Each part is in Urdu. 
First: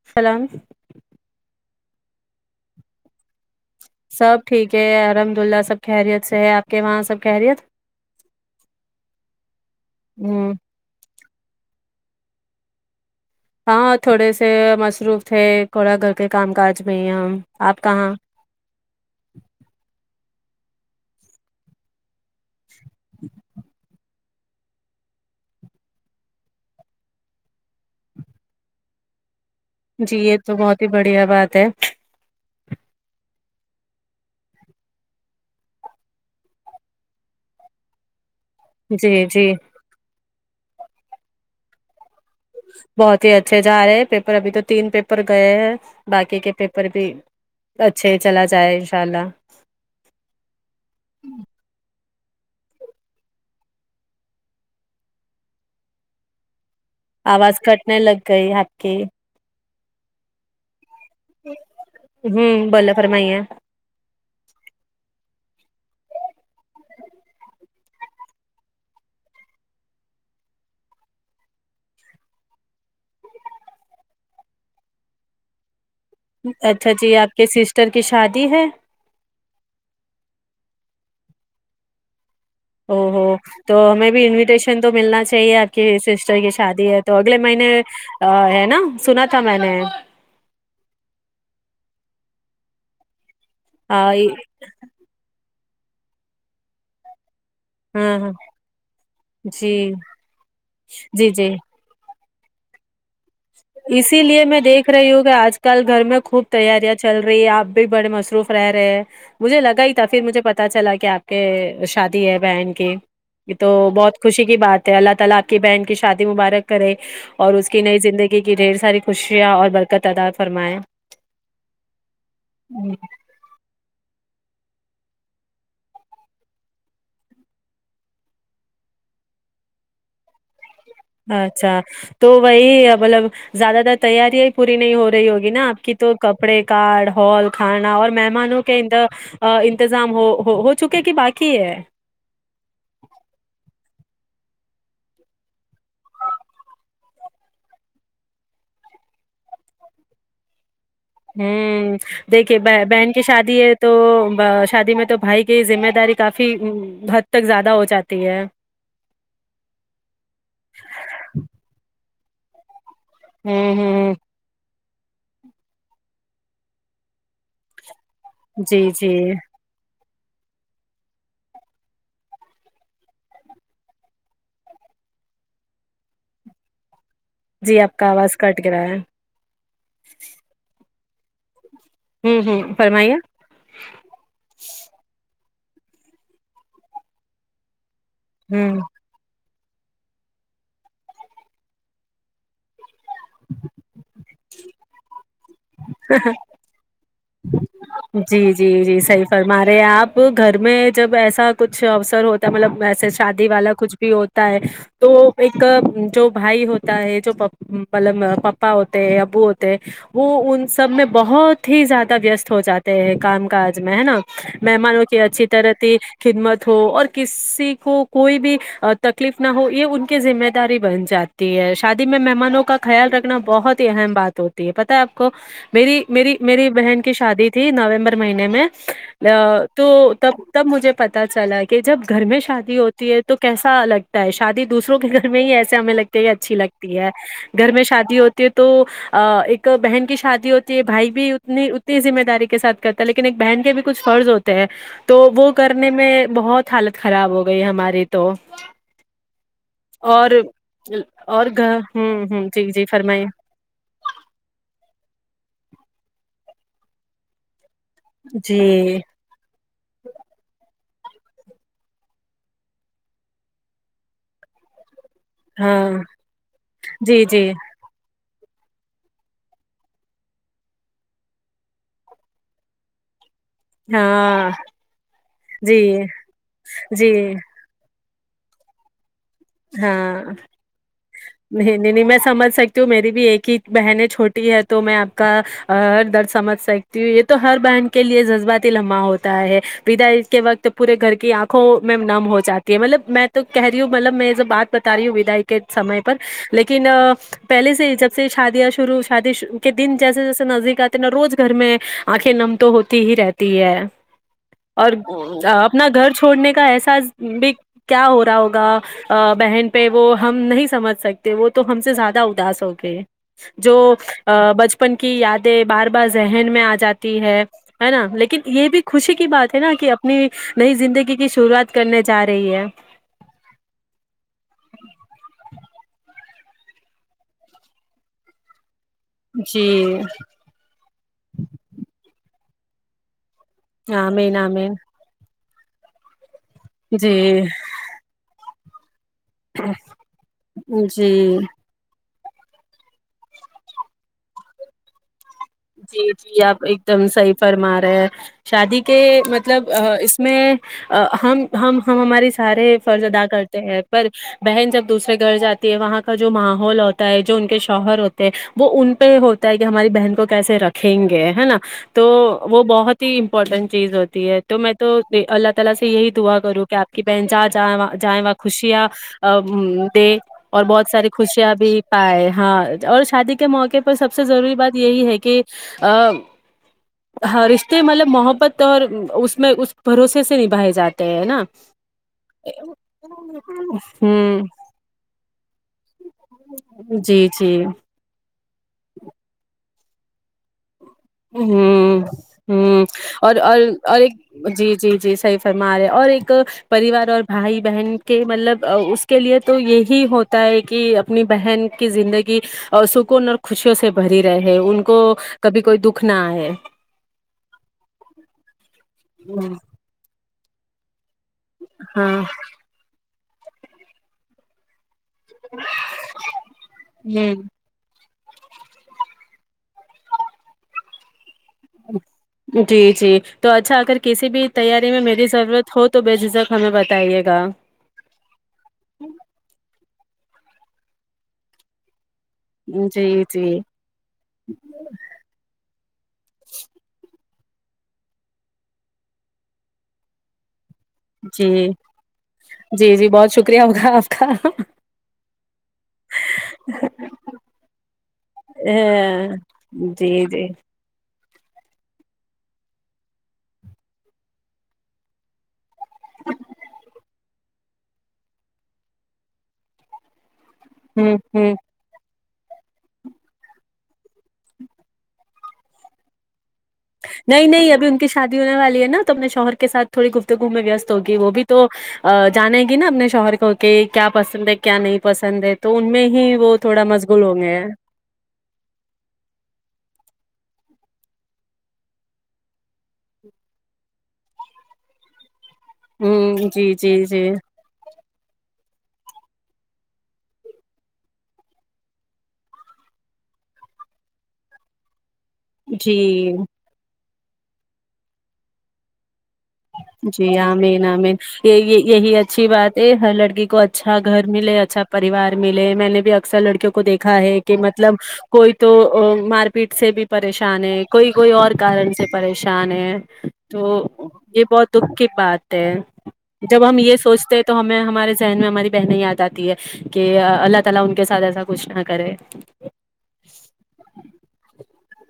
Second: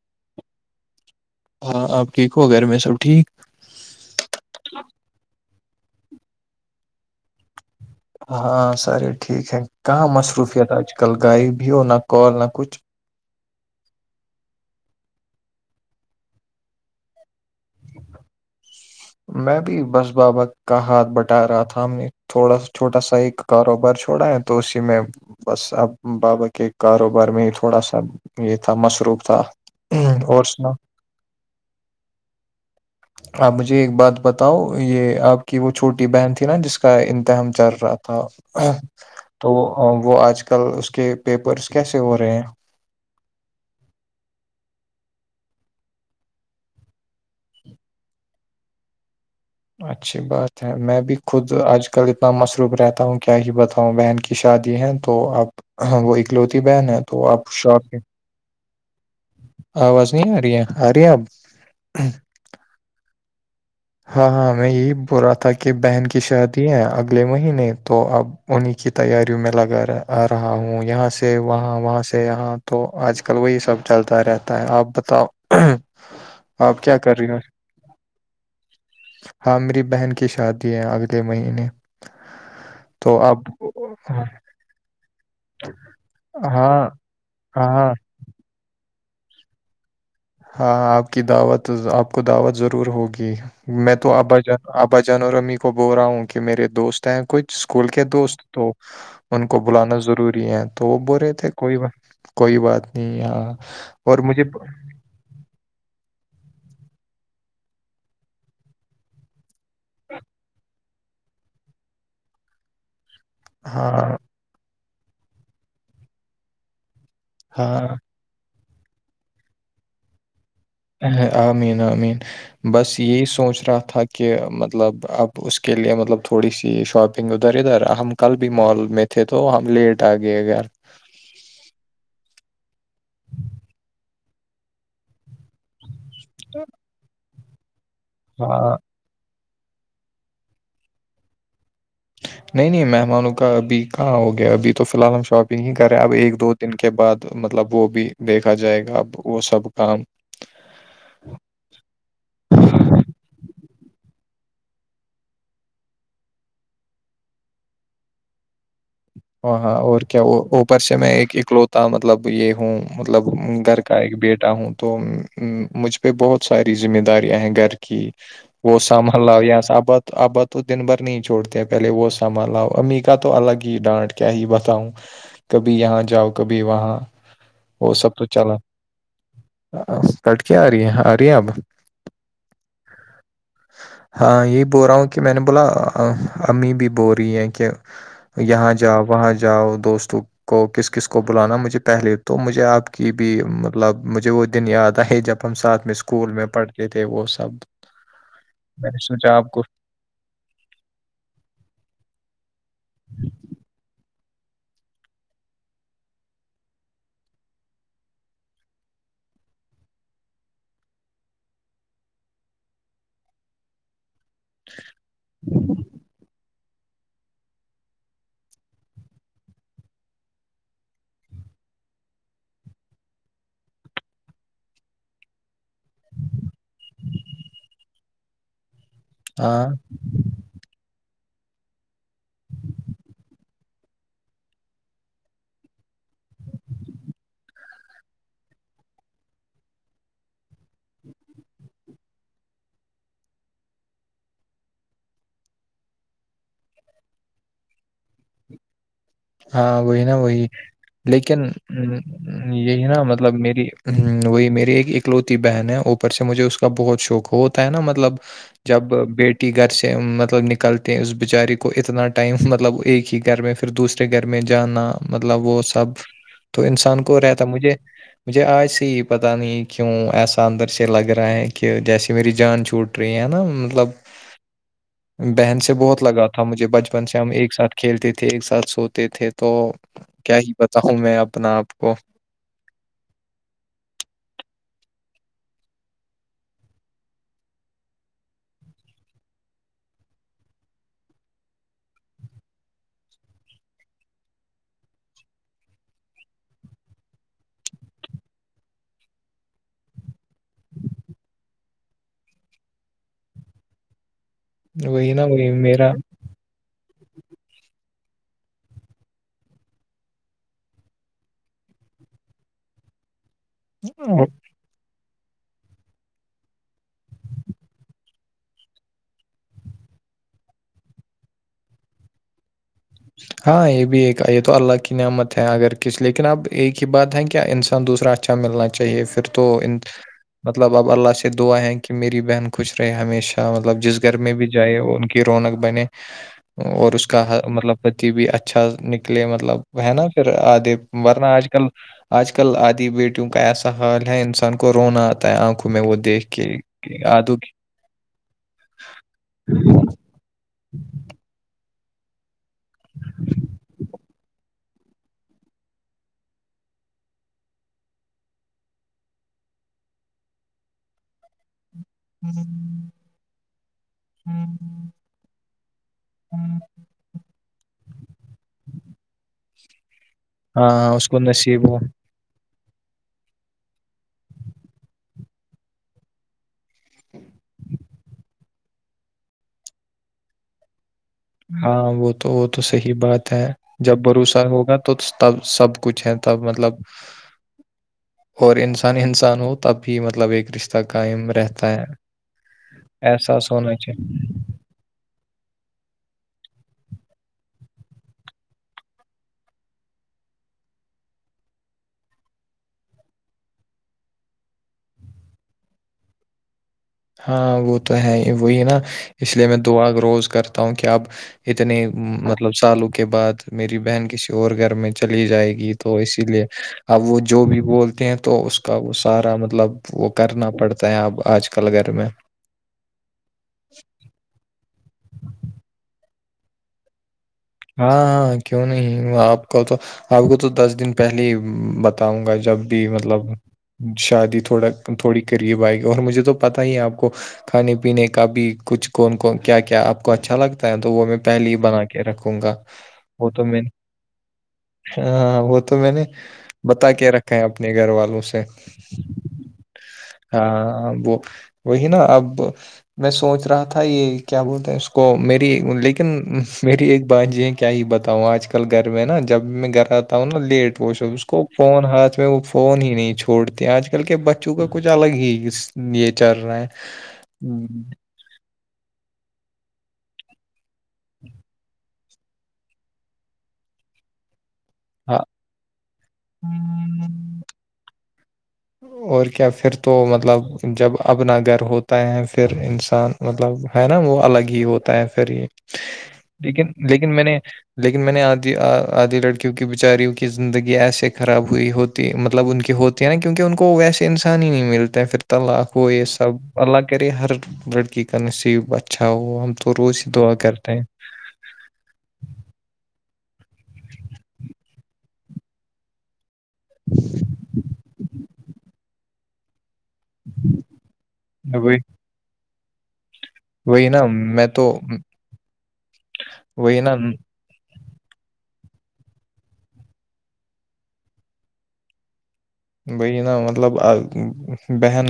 [unintelligible] ہاں آپ ٹھیک ہو گھر میں سب ٹھیک سب ٹھیک ہے الحمد اللہ سب خیریت سے ہے آپ کے وہاں سب خیریت ہاں سرے ٹھیک ہے کہاں ہوں مصروفیت آج کل گائے بھی ہو نہ کال نہ کچھ ہاں تھوڑے سے مصروف تھے تھوڑا گھر کے کام کاج میں ہی ہم آپ کہاں میں بھی بس بابق کا ہاتھ بٹا رہا تھا ہم نے تھوڑا سا چھوٹا سا ایک کاروبار چھوڑا ہے تو اسی میں بس اب بابا کے کاروبار میں تھوڑا سا یہ تھا مصروف تھا جی یہ اور تو سنا بہت ہی بڑھیا بات ہے آپ مجھے ایک بات بتاؤ یہ آپ کی وہ چھوٹی بہن تھی نا جس کا امتحان چل رہا تھا جی جی تو وہ آج کل اس کے پیپرس کیسے ہو رہے ہیں بہت ہی اچھے جا رہے ہیں پیپر ابھی تو تین پیپر گئے ہیں باقی کے پیپر بھی اچھے چلا جائے انشاء اللہ اچھی بات ہے میں بھی خود آج کل اتنا مصروف رہتا ہوں کیا ہی بتاؤں بہن کی شادی ہیں تو آپ ہاں وہ اکلوتی بہن ہیں آواز کٹنے لگ گئی ہق کی آواز نہیں ار ہرب ہوں بوولے فرمائیے ہاں ہاں میں یہی بول رہا تھا کہ بہن کی شادی ہے اگلے مہینے تو اب انہیں کی تیاریوں میں لگا آ رہا ہوں یہاں سے وہاں وہاں سے یہاں تو آج کل وہی سب چلتا رہتا ہے آپ بتاؤ آپ اچھا کیا جی کر رہی آپ ہو کے سسٹر کی شادی ہے ہاں میری بہن کی شادی ہے اگلے مہینے او تو ہو اب تو ہمیں بھی انویٹیشن تو ملنا چاہیے آپ کی سسٹر کی ہاں شادی ہے تو اگلے مہینے ہاں ہے نا سنا تھا میں نے ہاں آپ کی دعوت آپ کو دعوت ضرور ہوگی میں ہاں تو آبا جان ابا جن اور امی کو بول رہا ہوں کہ میرے دوست ہیں کچھ اسکول کے ہاں دوست تو ان کو جی بلانا ضروری ہے تو وہ بول جی رہے جی تھے کوئی کوئی بات نہیں ہاں اور اسی لیے مجھے میں دیکھ دیکھ رہی ہووں کہ آج کل گھر میں خوب تیاریاں چل رہی ہے آپ بھی بڑے مصروف رہ رہے ہیں مجھے لگا ہی تھا پھر مجھے پتا چلا کہ آپ کے شادی ہے بہن کی یہ تو ہاں بہت خوشی کی بات ہے اللہ تعالا آپ کی بہن کی شادی مبارک کرے اور اس کی ہاں نئی زندگی کی ڈھیر ساری خوشیاں اور برکت ادار فرمائے آمین آمین بس یہی سوچ رہا تھا کہ کہ مطلب اب اس کے لیے مطلب تھوڑی سی شاپنگ ادھر ادھر ہم کل بھی مال میں تھے تو ہم لیٹ آ گئے گار اچھا تو وہی مطلب زیادہ تر تیاریاں پوری نہیں ہو رہی ہوگی نا آپ کی تو کپڑے کٹ ہال کھانا اور مہمان ن ہاں کہا انتظام ہو ہو ہو چکے کہ باقی ہے نہیں نہیں مہمانوں کا ابھی کہاں ہو گیا ابھی تو فی الحال ہم شاپنگ ہی کر رہے ہیں اب ایک دو انن کے بعد مطلب وہ بھی دیکھا جائے گا اب وہ سب کام ہوں دیکے بہن کی شادی ہے تو شادی میں تو بھائی کی ذمہ داری کافی حد تک زیادہ ہو جاتی ہے ہ ہاں اور کیا وہ اوپر سے میں ایک اکلوتا مطلب یہ ہوں مطلب ہوں گھر کا ہ ایک بیٹا ہوں تو مجھ پہ بہت ساری ذمہ داریاں ہیں گھر کہ وہ جی جی سامان لا یہ صابت ابا تو دن بھر نہیں چھڑتے ہیں پہلے وہ سامبھ لاؤ امی کا تو الگ ہی ڈانٹ کے کیا ہی بتاؤ کبھی یہاں جاؤ کبھی وہاں جی وہ آپ کا سب تو آواز چال کٹ گرا ہے کٹ کے آ رہی ہے آ رہی ہیں اب ہوں ہوں فرمائیے ہاں یہی بول رہا ہوں کہ میں نے بولا امی بھی بو رہی ہیں کہ یہاں ہوں جاؤ وہاں جاؤ دوستوں کو کس کس کو بلانا مجھے پہلے تو مجھے آپ کی بھی مطلب مجھے وہ دن یاد آئے جب ہم ساتھ میں اسکول میں پڑھتے تھے وہ سب جی جی میں نے جی صحی سوچا آپ فرما کو رہے ہیں آپ وہ گھر میں جب ایسا کچھ اوسر ہوتا ہے مطلب ویسے شادی والا کچھ بھی ہوتا ہے تو ایک جو بھائی ہوتا ہے جو مطلب پپا ہوتے ہیں ابو ہوتے ہیں وہ ان سب میں بہت ہی زیادہ وست ہو جاتے ہیں کام کاج میں ہے نا مہمانوں کی اچھی طرح کی خدمت ہو اور کسی کو کوئی بھی تکلیف نہ ہو یہ ان کی ذمہ داری بن جاتی تی ہے شادی میں مہمانوں کا خیال رکھنا بہت ہی اہم بات ہوتی ہے پت ہے آپ کو میری میری میری بہن کی شادی تھی نومبر مہینے میں ہاں تو تب تب مجھے پتا چلا کہ جب گھر میں شادی ہوتی ہے تو کیسا لگتا ہے شادی دوسروں کے گھر میں ہی ایسے ہمیں لگتے کہ اچھی لگتی ہے گھر میں شادی ہوتی ہے تو ایک بہن کی شادی ہوتی ہے بھائی بھی اتنی ذمہ داری کے سھ کرتا ہے لیکن ایک بہن کے بھی کچھ فرض ہوتے ہیں تو وہ کرنے میں بہت حالت خراب ہو گئی ہماری تو ہاں وہی نا اور وہی لیکن اور گ ہوں ہ جی یہی جی نا فرمائیے مطلب میری ہ وہی میری ایک اکلوتی بہن ہے اوپر سے مجھے اس کا بہت شوق ہو ہے نا مطلب جی جب بیٹ گھر سے مطلب نکلتے ہیں اس بیچاری کو اتنا ٹائم مطلب ایک ہی گھر میں پھر دوس گھر میں جانا مطلب وہ ہاں سب تو انسان کو جی رہتا جی مجھے مجھے آج سے یہ پتاہ نہیں کیوں ایسا اندر سے لگ رہا ہے کہ جیسیے میری جان چھوٹ ہے نا مطلب ہاں بہن سے جی بہت لگا تھا مجھے بچپن جی سے ہم ایک ساتھ کھیلتے تھے ایک ساتھ سوتے تھے تو ہاں کیا ہی بتاؤوں میں اپنا آپ نہیں نہیں کو نہیں میں سمھ سکتی تو میری بھی ایک ہی بہنیں چھوٹی ہے تو میں آپ کا ر درد سمجھ سکتی ہ یہ تو ہر بہن کے لیے جذباتی لمحہ ہوتا ہے پدا اس کے وقت پورے گھر کی آنکھوں میں نم ہو جات ہے مطلب میں تو کہہ رہی ہوں مطلب میں بات بتا رہی ہوں ودا کے سمے پر لیکن پہلے سے ہی جب سے شادیاں شرو شادی کے دن جیسے جیسے نزدیک آتی اتنا روز گھر میں آنکھیں نم تو ہوتی ہی رہتی ہے اور وہی نا وہی اپنا میرا گھر چھوڑنے کا احساس بھی کیا ہو رہا ہوگا بہن پہ وہ ہم نہیں سمجھ سکتے وہ تو ہم سے زیادہ اداس ہو گئے جو بچپن کی یادیں بار بار ذہن میں آ جاتی ہے ہے نا لیکن یہ بھی خوشی کی بات ہے نا کہ اپنی نئی زندگی کی شروعات کرنے جا رہی ہے ہاں یہ بھی ایک یہ تو اللہ کی نعمت ہے اگر کس لیکن اب ایک ہی بات ہے کہ انسان دوسرا اچھا ملنا چاہیےھر پھر تو جی مطلب اب اللہ سے دعا ہے کہ میری بہن خوش رہے ہمیشہ مطلب جس گھر میں آمین بھی آمین جائے ان کی رونق بنے اور اس جی کا مطلب پتی بھی اچھا نکلے مطلب ہے نا پھر آدھے ورنہ جی آج کل آج کل آدی بیٹیوں کا ایسا حال ہے انسان کو رونا آتا ہے آنکھ جی جی آپ ایک دم صحیح فرما رہے ہیں شادی کے مطلب میں ہم ہم ہماری سارے فرض ادا کرتے ہیں پر بہن جب دوسرے گھر جاتی ہے وہاں کا جو ماحول ہوتا ہے جو ان کے شوہر ہوتے ہیں وہ ان پہ ہو کہ ہماری بہن کو کیسے رکھیں گے ہے نا تو وہ بہت امپورٹینٹ چیز ہوتی ہے تو میں تو اللہ تعالی سے یہی دعا کروں کہ آپ کی بہن جا جائیں جائیں و خوشیا ا اور ہاں بہت ہاں اس ساری کو خوشیاں نصیب بھی ہو پائے ہاں اور شادی کے موقع پر سب سے ضروری بات یہی ہے کہ کہ ا ہ رشتے مطلب محبت تو اس میں اس بھروسے سے نبھائے جاتے ہیں نا ہاں وہ تو وہ تو صحیح بات ہے جب ہوں بھروسا ہوگا تو تب سب کچھ ہے تب مطلب جی جی اور انسان انسان ہو تو تب بھی مطلب ایک رشتےہ ہ ہ اور احساس اور ہونا اور ایک چاہیے جی جی جی صح فمار ہے اور ایک پریوار اور بھائی بہن کے مطلب اس کے لیے تو یہی ہوتا ہے کہ اپنی بہن کی زندگی سکون اور خوشیوں سے بری رہے ہیں ان کو کبھی کوئی دکھ رکھنا ہے ہاں وہ تو ہے ہی وہی نا اس لیے میں دعاغ روز کرتا ہوں کہ اب اتنے ہاں مطلب سالوں کے بعد میری بہن کسی اور گھر میں چلی جائے گی تو اسی لیے اب وہ جو ہ بھی بولتے ہیں تو اس کو اس کا وہ سارا مطلب وہ کرنا پڑتا ہے اب آج کل گھر میں جی جی تو اچھا اگر کسی بھی تیاری میں میری ضرورت ہو تو بے جھجھک ہمیں بتائیے گا ہاں ہاں کیوں نہیں آپ کو تو آپ کو تو دس دن پہلے ہی بتاؤں گا جب بھی مطلب جی جی شادی تھوڑا تھوڑی قریب آئے گی اور مجھے تو پتہ ہی آپ کو کھانے پینے کا بھی کچھ کون کون کیا کیا آپ کو اچھا لگتا ہے تو وہ میں پہلے ہی جی بنا کے رکھوں گا جی جی وہ بہت تو شکریہ میں نے ہو کا آپ کا ہاں وہ تو میں نے بتا کے رکھا ہے اپنے گھر والوں سے ہ جی جی ہاں وہ وہی نا اب میں سوچ رہا تھا یہ کیا بولتے ہیں اس کو میری ل لیکن میری ایک بات جی ہے کیا ہی بتاؤں آج کل گھر میں نا جب میں گھر آتا ہوں نا لیٹ پو ہوں اس کو ہوں فون ہاتھ میں فون ہی نہیں چھوڑتے آج کل کے بچوں کا کچھ الگ ہی یہ چل رہا ہے نہیں نہیں ابھی ان کی شادی ہونے والی ہے نا تو اپنے شوہر کے ساتھ تھوڑی گفتےگووم میں وست ہوگی وہ بھی تو جانے گی نا اپنے شوہر کو کہ کیا پسند ہے کیا نہیں ہاں پسند ہے تو ان میں ہی وہ تھوڑا مشغول ہوں گئے ہیں اور کیا پھر تو مطلب جب اپنا گھر ہوتا ہے پھر انسان مطلب ہے نا وہ الگ ہی ہوتا ہے پھر ہی جی لیکن جی لیکن میں جی نے لیکن میں نے آدھی آدھی لڑکیوں کی بیچاریوں کی زندگی ایسے خراب ہوئی ہوتی مطلب ان کی ہوتی ہے نا کیونکہ ان کو ویسے انسان ہی نہیں ملتا پھر طلاق وہ یہ جی سب اللہ کرے ہر لڑکی کا نصیب اچھا ہو تو روز ہی جی دعا آ کرتے ہیں مین میں یہ یہی اچھی بات ہے ہر لڑکی کو اچھا گھر ملے اچھا پریوار ملے میں نے بھی ا اثر لڑکیوں کو دیکھا ہے کہ مطلب کوئی تو مار پیٹ سے بھی پریشان ہے کوئی کوئی اور وہی کارن سے پریشان ہے تو وہی نا یہ میں بہت تو دکھ کی بات ہے جب ہم وہی یہ نا سوچتے تو ہمیں ہمارے ذہن میں ہماری بہنیں یاد آتی ہے [inaudible] بی نا مطلب بہن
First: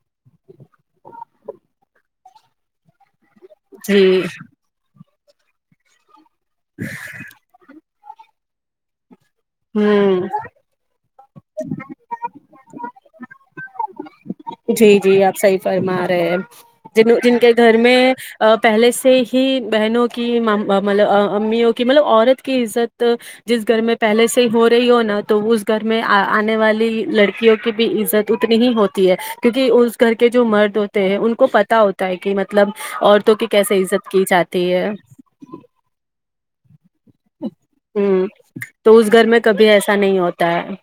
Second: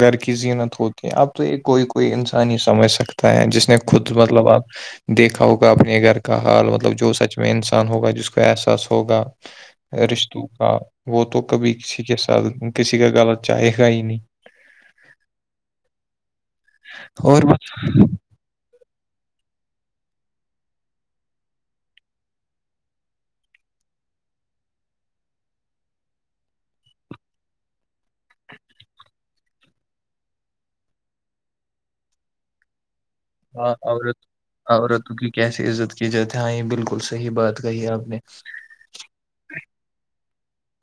گھر کی زینت ہوتی ہے اب تو یہ کوئی کوئی انسان ہی سمجھ سکتا ہے جس نے خود جی مطلب آپ دیکھا ہوگا اپنے گھر کا حال مطلب جو سچ میں انسان ہوگا جس کو احساس ہوگا ہوں رشتوں کا وہ تو کبھی کسی کے ساتھ کسی کا گال چاہے گا ہی نہیں جی جی آپ صحیح فرما رہے ہیں جن جن اور کے بس گھر میں پہلے سے ہی بہنوں کی مطلب امیوں کی مطلب عورت کی عزت جس گھر میں پہلے سے ہی ہو رہی ہو نا تو اس گھر میں آنے والی لڑکیوں کی بھی عزت اتنی ہی ہوتی ہے کیونکہ اس گھر کے جو مرد ہوتے ہیں ان کو پت ہوتا ہے کہ مطلب اور کی کیسے عزت کی جاتی ہے کیسی عزت کی جاتی ہاں یہ بالکل صحیح بات کہی ہ آپ نے تو اس گھر میں کبھی ایسا نہیں ہوتا ہے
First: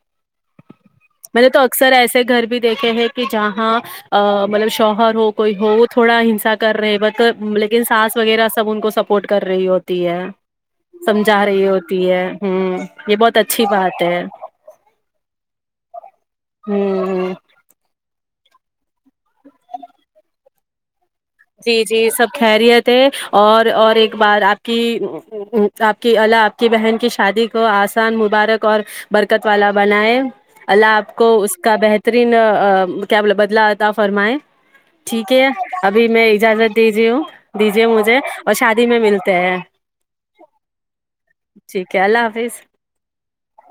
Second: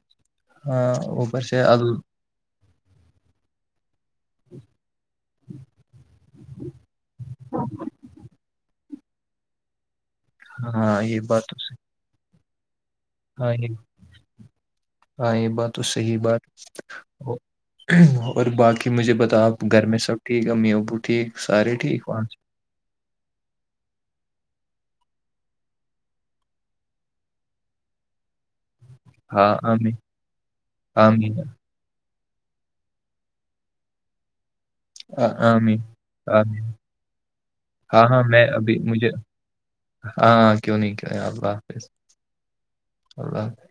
ہاں اوپر میںط نے تو سے اکثر عدل، ایسے گھر بھی دیکھے ہیں کہ جہاں مطلب شوہر ہو کوئی ہو تھوڑا ہنسا کر رہے بت لیکن سانس وغیرہ سب ان کو سب سپورٹ کر رہی ہوتی ہے ہاں یہ سمجھا بات تو رہی ہوتی ہے ہوں یہ بہت ہاں اچھی یہ بات ہے ہاں یہ بات تو صحیح بات ہوں اور باقی مجھے بتاؤ آپ گھر میں سب ٹھیک امی ابو ٹھیک جی سارے ٹھیک جی وہاں سب سے؟ خیریت تھا اور اور ایک بار آپ کی آپ کی آپ کی بہن کی شادی کو آسان مبارک اور برکت ہاں والا آمین بنائے اللہ آپ کو آمین اس کا بہتر رین کیا بول بدلا تھا فرمائے ٹھیک ہے آمی ابھی میں اجازت دیجی ہوں دیجی مجھے ہاں میں اور ابھی شادی میں مجھے ملتے ہیں ہاں کیوں نہیں کی ہے اللہ حافظ ٹھیک ہے اللہ حافظ اللہ حافظ